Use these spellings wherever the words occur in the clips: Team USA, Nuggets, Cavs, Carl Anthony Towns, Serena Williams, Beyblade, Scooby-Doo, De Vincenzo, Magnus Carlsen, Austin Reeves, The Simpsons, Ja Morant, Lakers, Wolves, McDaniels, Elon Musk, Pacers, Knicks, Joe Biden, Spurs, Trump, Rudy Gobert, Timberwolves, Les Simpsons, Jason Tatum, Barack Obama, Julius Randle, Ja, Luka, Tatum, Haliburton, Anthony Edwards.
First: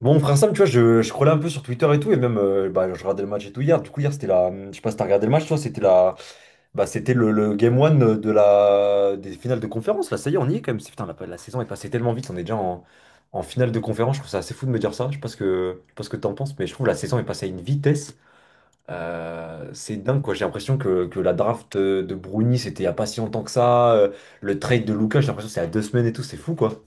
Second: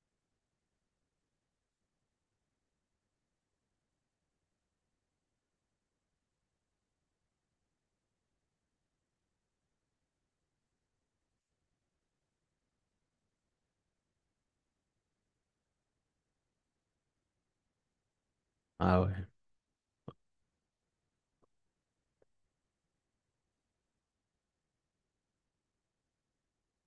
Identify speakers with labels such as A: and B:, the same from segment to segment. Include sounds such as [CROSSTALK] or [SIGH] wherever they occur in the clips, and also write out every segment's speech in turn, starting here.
A: Bon, frère Sam, tu vois, je scrollais un peu sur Twitter et tout, et même, je regardais le match et tout hier. Du coup, hier, c'était la... Je sais pas si t'as regardé le match, toi, c'était la... Bah, c'était le game one de la... des finales de conférence. Là, ça y est, on y est quand même. C'est- Putain, la saison est passée tellement vite, on est déjà en finale de conférence. Je trouve ça assez fou de me dire ça. Je sais pas ce que, je sais pas ce que t'en penses, mais je trouve la saison est passée à une vitesse.
B: Ah ouais.
A: C'est dingue, quoi. J'ai l'impression que la draft de Bruni, c'était il y a pas si longtemps que ça. Le trade de Lucas, j'ai l'impression que c'est à deux semaines et tout, c'est fou, quoi.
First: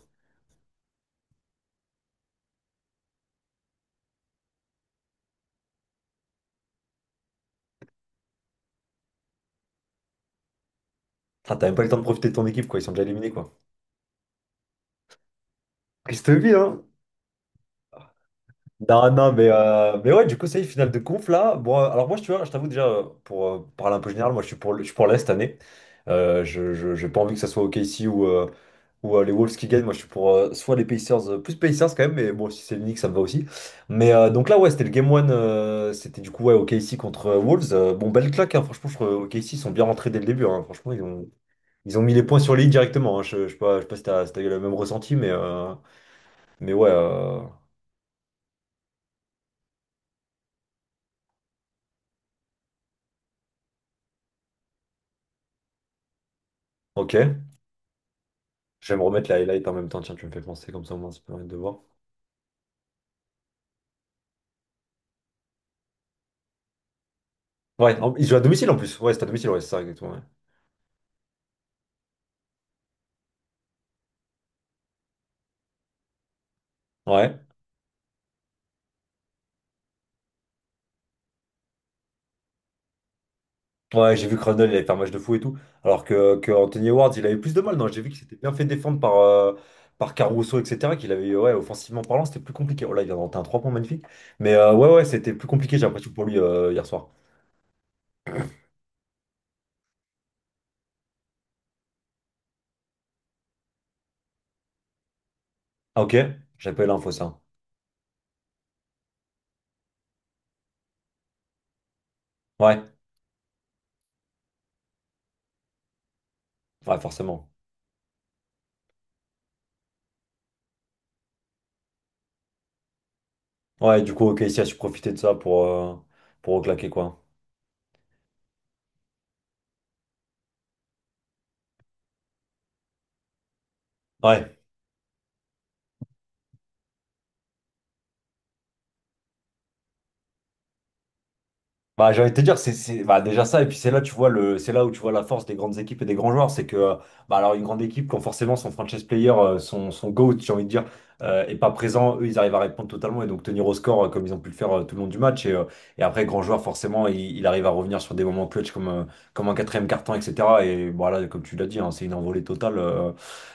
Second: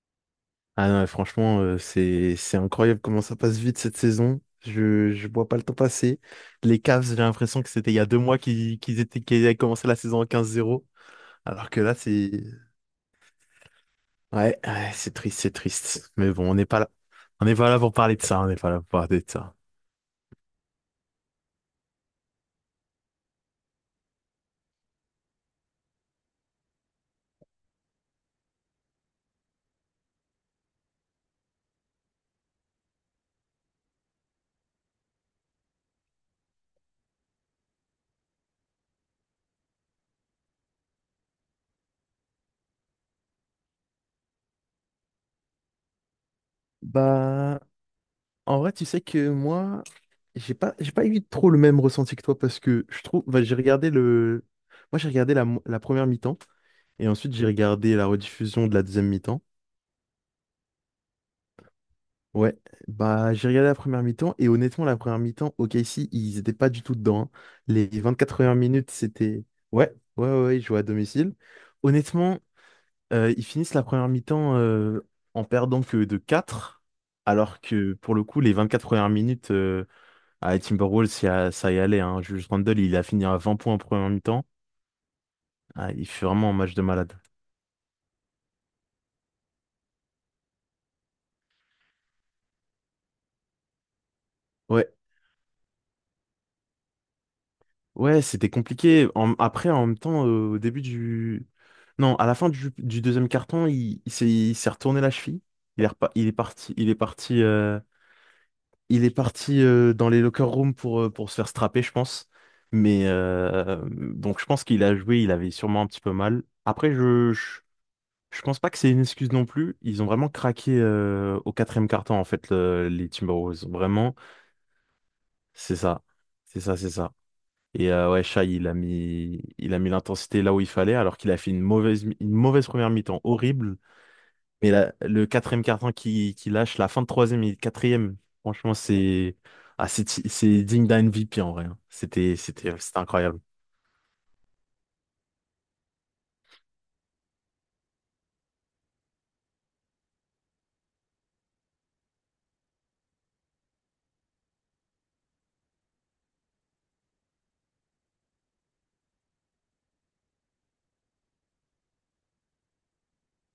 B: Ah non, franchement, c'est incroyable comment ça passe vite cette saison. Je vois pas le temps passer. Les Cavs, j'ai l'impression que c'était il y a 2 mois qu'ils avaient commencé la saison en 15-0,
A: Putain, t'as
B: alors
A: même
B: que
A: pas le
B: là
A: temps de profiter
B: c'est,
A: de ton équipe, quoi. Ils sont déjà éliminés, quoi.
B: ouais, ouais, c'est triste, c'est triste.
A: Triste
B: Mais bon,
A: vie,
B: on n'est pas
A: hein.
B: là. On n'est pas là pour parler de ça, on n'est pas là pour
A: Non,
B: parler de
A: non,
B: ça.
A: mais ouais, du coup, ça y est, finale de conf là. Bon, alors moi, tu vois, je t'avoue déjà, pour parler un peu général, moi, je suis pour, le- je suis pour l'Est cette année. J'ai pas envie que ça soit OKC ou, les Wolves qui gagnent. Moi, je suis pour soit les Pacers, plus Pacers quand même, mais bon, si c'est le Knicks, ça me va aussi. Mais donc là, ouais, c'était le Game one c'était du coup, ouais, OKC contre Wolves. Bon, belle claque, hein, franchement, je trouve OKC ils sont bien rentrés dès le début, hein. Franchement, ils ont mis les points sur les i directement, hein. Je, je sais pas si t'as, si t'as eu le même ressenti, mais, mais ouais, euh,
B: Bah, en vrai, tu sais que moi, j'ai pas eu trop le même ressenti que toi parce que je trouve, bah, j'ai regardé le moi j'ai regardé la première mi-temps et
A: ok.
B: ensuite j'ai regardé la rediffusion de la
A: Je vais me
B: deuxième
A: remettre la
B: mi-temps.
A: highlight en même temps, tiens, tu me fais penser comme ça au moins, ça peut permettre de voir.
B: Ouais, bah j'ai regardé la première mi-temps et honnêtement la première mi-temps, OKC, ils étaient pas du tout dedans. Hein. Les
A: Ouais, en- il
B: 24
A: joue à
B: premières
A: domicile en
B: minutes,
A: plus. Ouais, c'est à
B: c'était,
A: domicile, ouais, c'est ça,
B: ouais,
A: exactement. Ouais,
B: ouais, ouais, ouais, ils jouaient à domicile. Honnêtement, ils finissent la première mi-temps en perdant que de 4,
A: ouais.
B: alors que pour le coup, les 24 premières minutes à Timberwolves, ça y allait. Hein. Julius Randle, il a fini à 20 points en première
A: Ouais, j'ai vu que
B: mi-temps.
A: Randle, il avait fait un match de fou et tout.
B: Ah,
A: Alors
B: il fait
A: que,
B: vraiment
A: que
B: un match de
A: Anthony Edwards,
B: malade.
A: il avait plus de mal. Non, j'ai vu qu'il s'était bien fait défendre par, par Caruso, etc. Qu'il avait, ouais, offensivement parlant, c'était plus compliqué. Oh là, il vient de rentrer un 3 points magnifique. Mais
B: Ouais.
A: ouais, ouais, c'était plus compliqué, j'ai l'impression, pour lui hier soir.
B: Ouais, c'était compliqué. Après, en même temps, non, à la fin du deuxième carton, il s'est retourné la cheville. Il est,
A: Ah,
B: repa-
A: ok,
B: il est parti,
A: j'avais pas eu l'info, ça.
B: dans les locker rooms pour pour se faire strapper, je pense.
A: Ouais,
B: Mais donc, je pense qu'il a joué, il avait sûrement un petit peu mal. Après,
A: ouais, forcément.
B: je pense pas que c'est une excuse non plus. Ils ont vraiment craqué au quatrième carton, en fait, les Timberwolves.
A: Ouais, du
B: Vraiment,
A: coup, ok, ici, a su profiter de ça
B: c'est ça.
A: pour
B: C'est ça,
A: reclaquer,
B: c'est ça.
A: quoi.
B: Et, ouais, Shai, il a mis l'intensité là où il fallait, alors qu'il a fait une mauvaise première mi-temps horrible.
A: Ouais.
B: Mais le quatrième carton qui lâche, la fin de troisième et quatrième, franchement, c'est ah, c'est digne d'un MVP en vrai. Hein.
A: Bah, j'ai envie de
B: C'était,
A: te dire,
B: c'était, c'était
A: c'est- bah,
B: incroyable.
A: déjà ça, et puis c'est là, tu vois le, c'est là où tu vois la force des grandes équipes et des grands joueurs, c'est que, bah, alors une grande équipe, quand forcément son franchise player, son GOAT, j'ai envie de dire, est pas présent, eux, ils arrivent à répondre totalement et donc tenir au score comme ils ont pu le faire tout le long du match. Et après, grand joueur, forcément, il arrive à revenir sur des moments clutch comme, comme un quatrième carton, etc. Et voilà, comme tu l'as dit, hein, c'est une envolée totale.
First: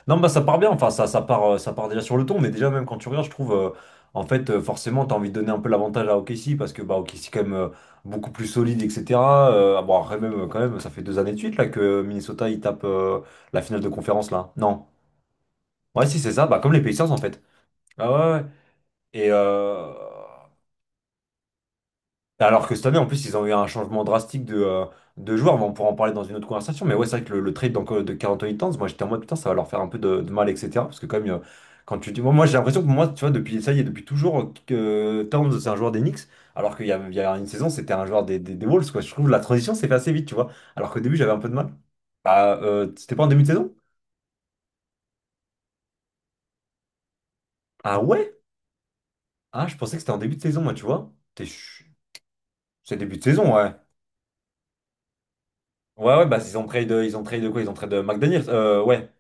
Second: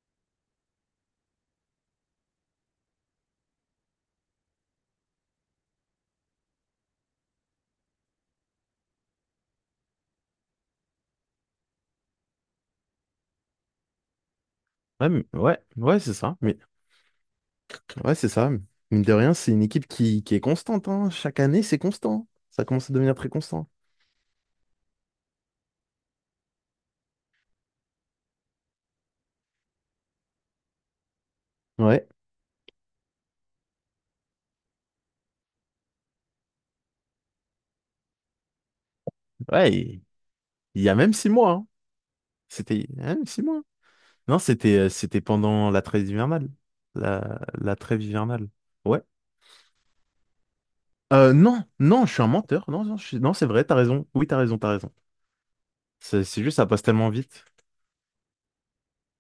A: Non, bah ça part bien, ça part déjà sur le ton, mais déjà même quand tu regardes, je trouve, forcément, tu as envie de donner un peu l'avantage à OKC parce que bah, OKC quand même. Beaucoup plus solide, etc. Bon, après, même, quand même, ça fait deux années de suite là, que Minnesota il tape la finale de conférence là. Non.
B: Ouais, ouais, ouais,
A: Ouais,
B: c'est
A: si, c'est
B: ça.
A: ça,
B: Mais
A: bah, comme les Pacers en fait. Ah
B: ouais, c'est
A: ouais, ouais.
B: ça. Mine de
A: Et,
B: rien, c'est une équipe qui est constante. Hein. Chaque année, c'est constant. Ça
A: alors que cette
B: commence à
A: année, en
B: devenir
A: plus,
B: très
A: ils ont eu un
B: constant.
A: changement drastique de joueurs, mais on pourra en parler dans une autre conversation. Mais ouais, c'est vrai que le trade d'Anco- de Carl Anthony Towns, moi j'étais en mode putain, ça va leur faire un peu de mal, etc. Parce que, quand même, quand
B: Ouais,
A: tu dis. Moi, j'ai l'impression que moi, tu vois, depuis ça y est, depuis toujours, que Towns, c'est un joueur des Knicks, alors il y a une saison, c'était un joueur des, des Wolves, quoi. Je trouve que la
B: ouais.
A: transition s'est fait
B: Il
A: assez vite, tu vois.
B: il y
A: Alors
B: a
A: qu'au
B: même
A: début,
B: six
A: j'avais un peu
B: mois.
A: de
B: Hein.
A: mal. Bah,
B: C'était il y a
A: c'était pas
B: même
A: en
B: six
A: début de
B: mois.
A: saison?
B: Non, c'était pendant la trêve hivernale. La
A: Ah
B: trêve
A: ouais?
B: hivernale. Ouais.
A: Ah, je pensais que c'était en début de saison, moi, tu vois. T'es
B: Non,
A: ch-
B: non, je suis un menteur. Non, non,
A: C'est début de
B: non, c'est
A: saison,
B: vrai,
A: ouais.
B: t'as raison. Oui, t'as raison, t'as raison.
A: Ouais,
B: C'est
A: ouais, bah,
B: c'est juste, ça passe tellement
A: ils ont trade
B: vite.
A: de quoi? Ils ont trade de McDaniels. Ouais.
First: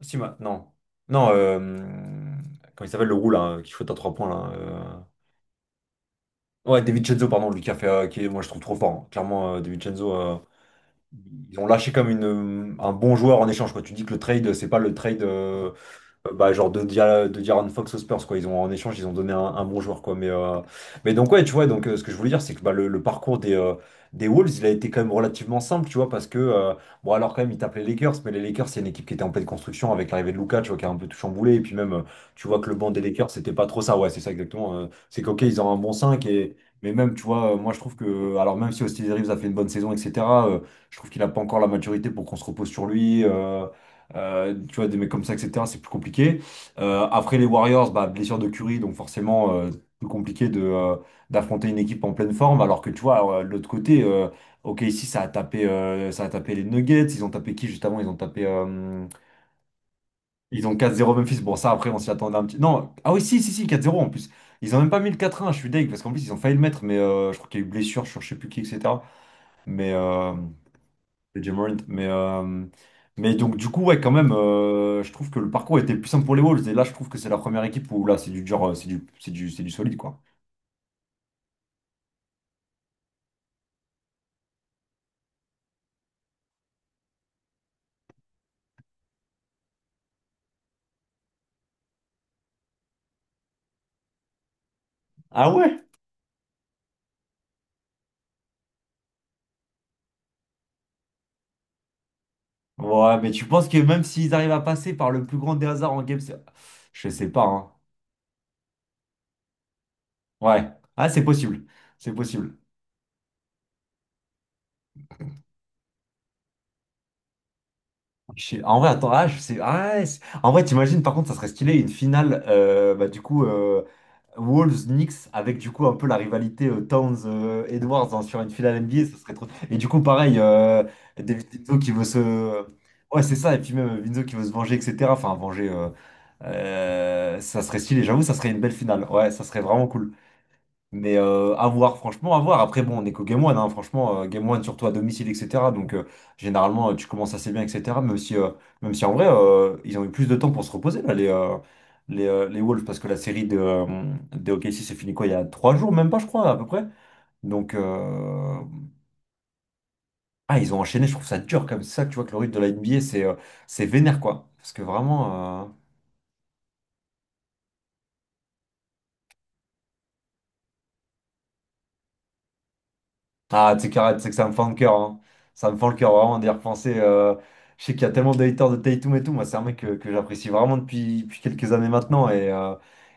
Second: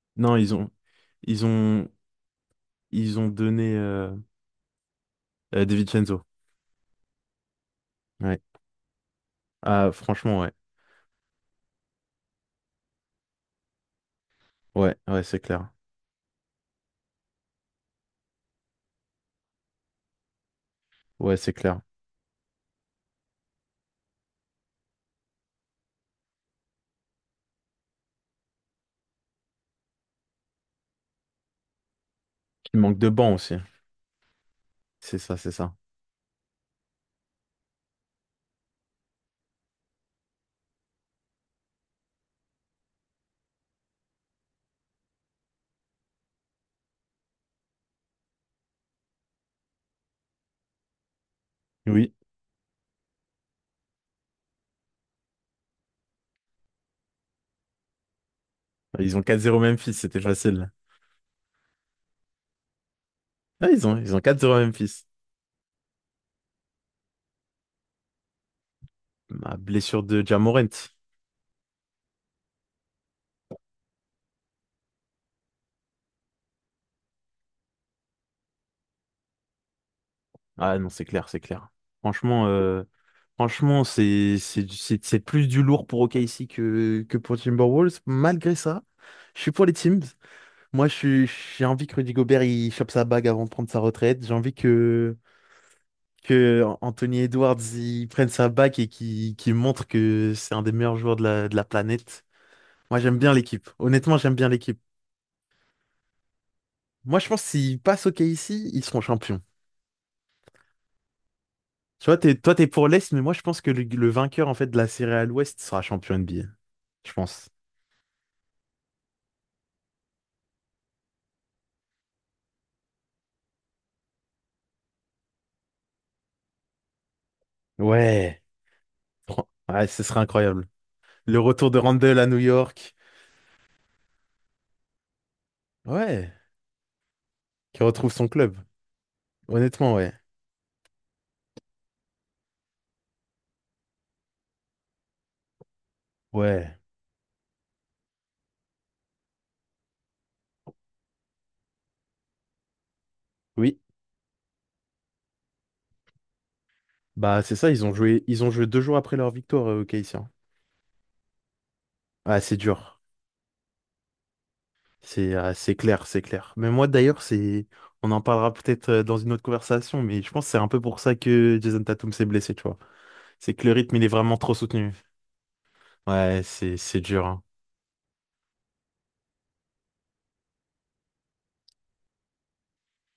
A: Si
B: Non,
A: maintenant. Non, Non,
B: ils ont,
A: comment il s'appelle le
B: ils ont
A: roux là, qui
B: donné,
A: shoot à 3 points là.
B: De Vincenzo.
A: Ouais, David Chenzo, pardon, lui qui a fait, qui est-
B: Ouais.
A: moi je trouve trop fort, hein. Clairement, David
B: Ah,
A: Chenzo,
B: franchement, ouais.
A: ils ont lâché comme une, un bon joueur en échange, quoi. Tu dis que le trade, c'est pas le
B: Ouais,
A: trade.
B: ouais, c'est clair.
A: Bah, genre de, Dia- de Diaron Fox aux Spurs, quoi. Ils ont, en échange, ils ont donné un bon joueur, quoi. Mais donc,
B: Ouais,
A: ouais,
B: c'est
A: tu vois,
B: clair.
A: donc, ce que je voulais dire, c'est que bah, le parcours des Wolves, il a été quand même relativement simple, tu vois, parce que, bon, alors quand même, ils tapent les Lakers, mais les Lakers, c'est une équipe qui était en pleine construction avec l'arrivée de Luka, tu vois, qui a un peu tout chamboulé. Et puis même, tu vois que le
B: Il
A: banc
B: manque
A: des
B: de
A: Lakers,
B: banc
A: c'était
B: aussi.
A: pas trop ça. Ouais, c'est ça exactement.
B: C'est
A: C'est
B: ça,
A: qu'ok,
B: c'est
A: ils ont
B: ça.
A: un bon 5 et. Mais même, tu vois, moi je trouve que, alors même si Austin Reeves a fait une bonne saison, etc., euh, je trouve qu'il n'a pas encore la maturité pour qu'on se repose sur lui. Tu vois, des mecs comme ça, etc., c'est plus compliqué. Après les Warriors, bah, blessure de Curry, donc forcément plus compliqué de, d'affronter une équipe en
B: Oui,
A: pleine forme. Alors que tu vois, de l'autre côté, ok, ici ça a tapé les Nuggets, ils ont tapé qui juste avant? Ils ont tapé,
B: ils ont 4-0 Memphis, c'était
A: ils
B: facile.
A: ont 4-0 Memphis. Bon, ça après, on s'y attendait un petit... Non, ah oui, si, si, si,
B: Ah,
A: quatre
B: ils ont,
A: zéro en
B: ils ont
A: plus.
B: 4-0
A: Ils ont même pas
B: Memphis.
A: mis le 4-1, je suis deg, parce qu'en plus ils ont failli le mettre, mais je crois qu'il y a eu blessure sur je sais plus qui, etc.
B: Ma
A: Mais,
B: blessure de Ja
A: de Ja Morant. Mais donc, du coup, ouais, quand même, je trouve que le parcours était plus simple pour les Wolves. Et là, je trouve que c'est la première équipe où là, c'est du dur, c'est du solide, quoi.
B: Ah non, c'est clair, c'est clair. Franchement, euh, franchement, c'est plus du lourd pour OKC que pour Timberwolves. Malgré ça, je suis pour les teams. Moi, j'ai envie que Rudy Gobert il chope sa bague avant de prendre sa retraite. J'ai envie que,
A: Ah ouais?
B: que Anthony Edwards il prenne sa bague et qu'il montre que c'est un des meilleurs joueurs de la planète. Moi, j'aime
A: Ouais, mais
B: bien
A: tu penses
B: l'équipe.
A: que même
B: Honnêtement,
A: s'ils
B: j'aime bien
A: arrivent à
B: l'équipe.
A: passer par le plus grand des hasards en game, c'est- je
B: Moi, je
A: sais
B: pense
A: pas,
B: que
A: hein.
B: s'ils passent OKC, ils seront champions.
A: Ouais. Ah, c'est possible.
B: Tu
A: C'est
B: vois, t'es, toi,
A: possible.
B: t'es pour l'Est, mais moi, je pense que le vainqueur, en fait, de la série à l'Ouest sera champion NBA. Je pense.
A: Je sais- En vrai, attends, ah, je sais. Ah, ouais, c'est- en vrai, t'imagines, par contre, ça serait stylé une finale, bah, du coup. Wolves, Knicks, avec du coup un peu la rivalité Towns-Edwards sur
B: Ouais.
A: une finale NBA, ce serait trop. Et
B: Ouais,
A: du coup,
B: ce serait
A: pareil,
B: incroyable. Le
A: David
B: retour
A: Vinzo
B: de
A: qui veut
B: Randle à New
A: se...
B: York.
A: Ouais, c'est ça, et puis même Vinzo qui veut se venger, etc. Enfin, venger,
B: Ouais,
A: ça serait
B: qui
A: stylé,
B: retrouve
A: j'avoue,
B: son
A: ça serait
B: club.
A: une belle finale. Ouais, ça serait vraiment
B: Honnêtement, ouais.
A: cool. Mais à voir, franchement, à voir. Après, bon, on est qu'au Game One, hein, franchement, Game One, surtout à domicile, etc. Donc,
B: Ouais.
A: généralement, tu commences assez bien, etc. Même si en vrai, ils ont eu plus de temps pour se reposer, là, les Wolves, parce que la série
B: Oui.
A: de OKC s'est finie quoi, il y a 3 jours, même pas, je crois, à peu près.
B: Bah, c'est ça,
A: Donc,
B: ils ont joué, ils ont joué 2 jours après leur victoire, au KC, hein.
A: ah, ils ont enchaîné, je trouve ça dur comme ça, tu vois, que le
B: Ah,
A: rythme
B: c'est
A: de la NBA,
B: dur.
A: c'est vénère, quoi. Parce que
B: C'est ah,
A: vraiment...
B: c'est clair, c'est clair. Mais moi, d'ailleurs, c'est... On en parlera peut-être, dans une autre conversation, mais je pense que c'est un peu pour ça que Jason Tatum s'est blessé, tu vois. C'est que le
A: ah, tu sais
B: rythme, il est
A: qu'arrête, c'est que
B: vraiment
A: ça me
B: trop
A: fend le
B: soutenu.
A: cœur, hein. Ça me fend le cœur vraiment
B: Ouais,
A: d'y
B: c'est
A: repenser.
B: c'est dur, hein.
A: Je sais qu'il y a tellement de haters de Tatum et tout. Moi, c'est un mec que j'apprécie vraiment depuis, depuis quelques années maintenant.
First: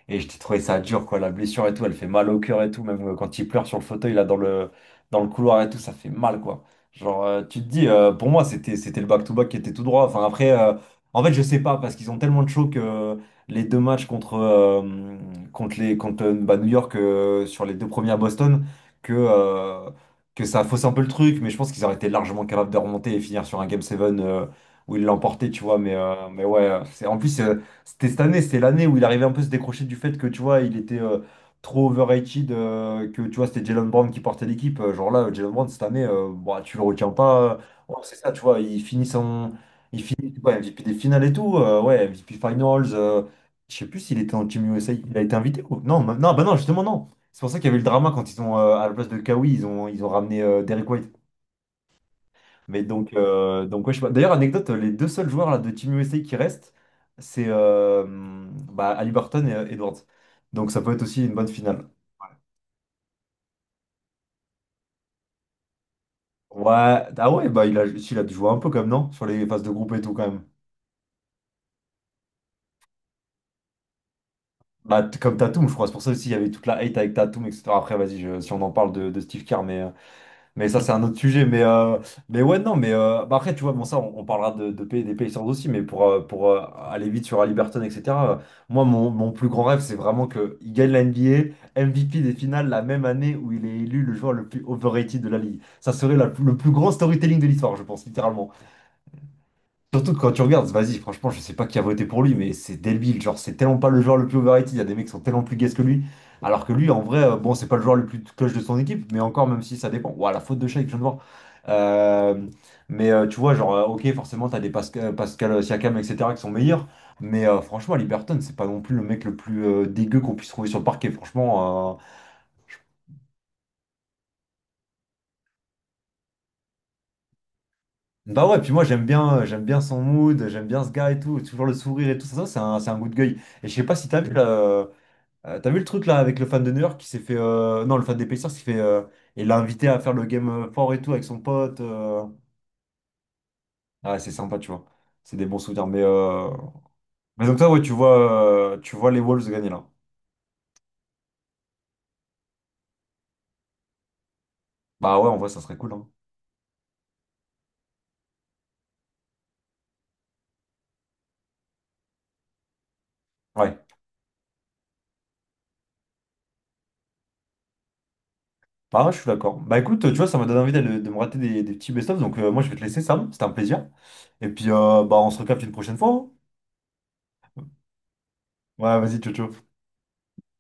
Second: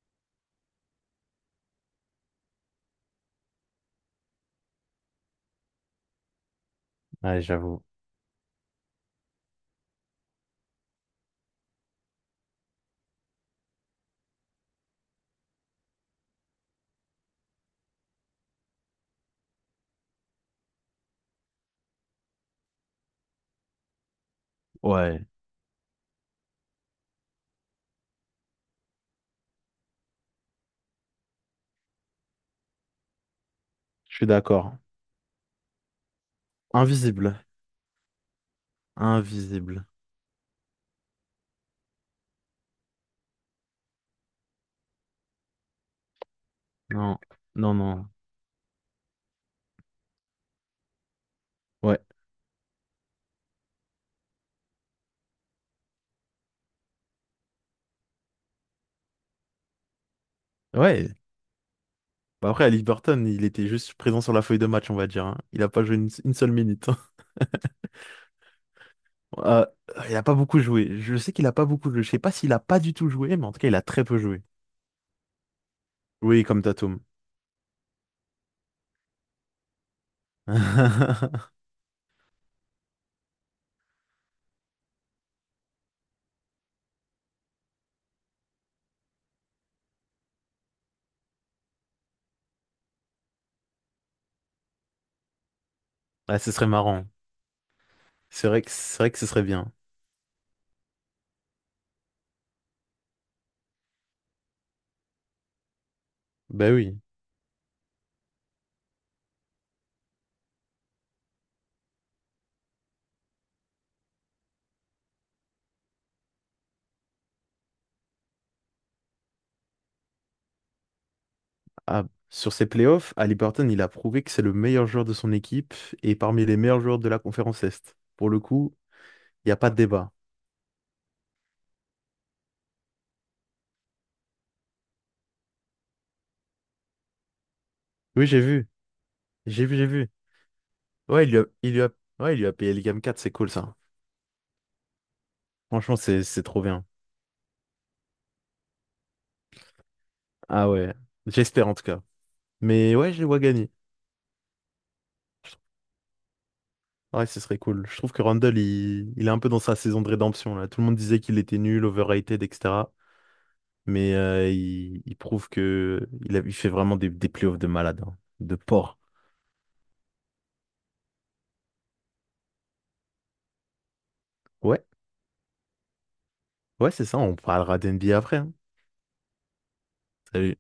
A: Et je t'ai trouvé ça dur, quoi. La blessure et tout, elle fait mal au cœur et tout. Même quand il pleure sur le fauteuil, là, dans le couloir et tout, ça fait mal, quoi. Genre,
B: Ouais,
A: tu te
B: j'avoue.
A: dis, pour moi, c'était le back-to-back qui était tout droit. Enfin, après, en fait, je sais pas, parce qu'ils ont tellement de chaud que les deux matchs contre, contre bah, New York sur les deux premiers à Boston que. euh, que ça fausse un peu le truc, mais je pense qu'ils auraient été largement capables de remonter et finir sur un Game 7 où ils
B: Ouais,
A: l'emportaient, tu vois. Mais ouais, c'est, en plus, c'était cette année, c'était l'année où il arrivait un peu à se décrocher du fait que, tu vois, il était trop overrated, que, tu vois, c'était Jalen Brown
B: je
A: qui
B: suis
A: portait
B: d'accord.
A: l'équipe. Genre là, Jalen Brown, cette année, bah, tu le retiens
B: Invisible.
A: pas. Ouais, c'est ça, tu vois, il finit son...
B: Invisible.
A: Il finit ouais, MVP des finales et tout, ouais, MVP Finals. Je sais plus s'il était en Team USA, il a été invité ou... Non, non, bah non, justement, non.
B: Non,
A: C'est pour ça qu'il y
B: non,
A: avait eu le
B: non.
A: drama quand ils ont, à la place de Kawhi, ils ont ramené Derrick White.
B: Ouais,
A: Mais donc ouais, je sais pas. D'ailleurs, anecdote, les deux seuls joueurs là, de Team USA qui restent, c'est bah, Haliburton et Edwards. Donc ça peut être
B: ouais.
A: aussi une bonne finale.
B: Bah après, Ali Burton, il était juste présent sur la feuille de match, on va dire. Hein. Il a pas joué une seule
A: Ouais,
B: minute. [LAUGHS]
A: ah ouais, bah il a, si, il a dû jouer un peu comme non? Sur les phases
B: Euh,
A: de groupe et tout
B: il a
A: quand
B: pas
A: même.
B: beaucoup joué. Je sais qu'il a pas beaucoup joué. Je sais pas s'il a pas du tout joué, mais en tout cas, il a très peu joué.
A: Bah, comme Tatum, je crois. C'est pour ça aussi il y
B: Oui,
A: avait
B: comme
A: toute la hate
B: Tatum.
A: avec
B: [LAUGHS]
A: Tatum, etc. Après, vas-y, si on en parle de Steve Kerr, mais.
B: Ouais,
A: Mais ça, c'est un autre sujet. Mais ouais, non, mais bah après, tu vois, bon, ça, on parlera de pays, des pays sans aussi, mais pour aller vite sur Halliburton, etc. euh, Moi, mon plus grand rêve, c'est vraiment qu'il gagne la N B A M V P des finales la même année où il est élu le joueur le plus overrated de la ligue. Ça serait
B: ce
A: le
B: serait
A: plus grand
B: marrant.
A: storytelling de l'histoire, je pense,
B: C'est
A: littéralement.
B: vrai que, c'est vrai que ce serait bien.
A: Surtout que quand tu regardes, vas-y, franchement, je sais pas qui a voté pour lui, mais c'est Delbille, genre, c'est tellement pas le joueur le plus overrated, il y a des mecs qui sont tellement plus gays que lui, alors
B: Ben
A: que lui,
B: oui.
A: en vrai, bon, c'est pas le joueur le plus cloche de son équipe, mais encore, même si ça dépend, ouah, la faute de chat que je viens de voir. Euh, mais tu vois, genre, ok, forcément, t'as des Pascal Siakam, etc., qui sont meilleurs, mais franchement, Liberton, c'est pas non plus le mec le plus dégueu qu'on puisse trouver sur le parquet, franchement,
B: Ah, sur ses playoffs, Ali Burton, il a prouvé que c'est le meilleur joueur de son équipe et parmi les meilleurs joueurs de la conférence Est. Pour le
A: bah ouais, puis
B: coup,
A: moi
B: il n'y a
A: j'aime
B: pas de
A: bien son
B: débat.
A: mood, j'aime bien ce gars et tout, toujours le sourire et tout, ça, c'est un good guy. Et je sais pas si t'as vu là. T'as vu le truc là avec le fan de New York qui s'est fait. Non, le fan des
B: Oui, j'ai
A: Pacers qui
B: vu.
A: fait. Il l'a
B: J'ai vu, j'ai
A: invité à
B: vu.
A: faire le game fort et tout avec
B: Ouais,
A: son pote.
B: ouais, il lui a payé le Game 4, c'est cool ça.
A: Ah, ouais, c'est sympa, tu vois. C'est des bons souvenirs.
B: Franchement, c'est trop bien.
A: Mais donc, toi, ouais, tu vois les Wolves gagner là.
B: Ah ouais. J'espère en tout cas. Mais ouais, je les vois gagner.
A: Bah ouais, en vrai, ça serait cool, hein.
B: Ouais, ce serait cool. Je trouve que Randall, il est un peu dans sa saison de rédemption là. Tout le monde disait qu'il était nul, overrated, etc.
A: Ouais.
B: Mais, il prouve que il fait vraiment des playoffs de malade, hein. De porc.
A: Bah, ouais, je suis d'accord. Bah écoute, tu vois, ça m'a donné envie me rater des petits best-of. Donc, moi, je vais te laisser, Sam. C'était un plaisir. Et puis,
B: Ouais,
A: bah, on se recapte une prochaine fois, hein.
B: ouais, c'est ça. On parlera d'NBA après. Hein.
A: Ouais, vas-y, ciao, ciao.
B: Salut.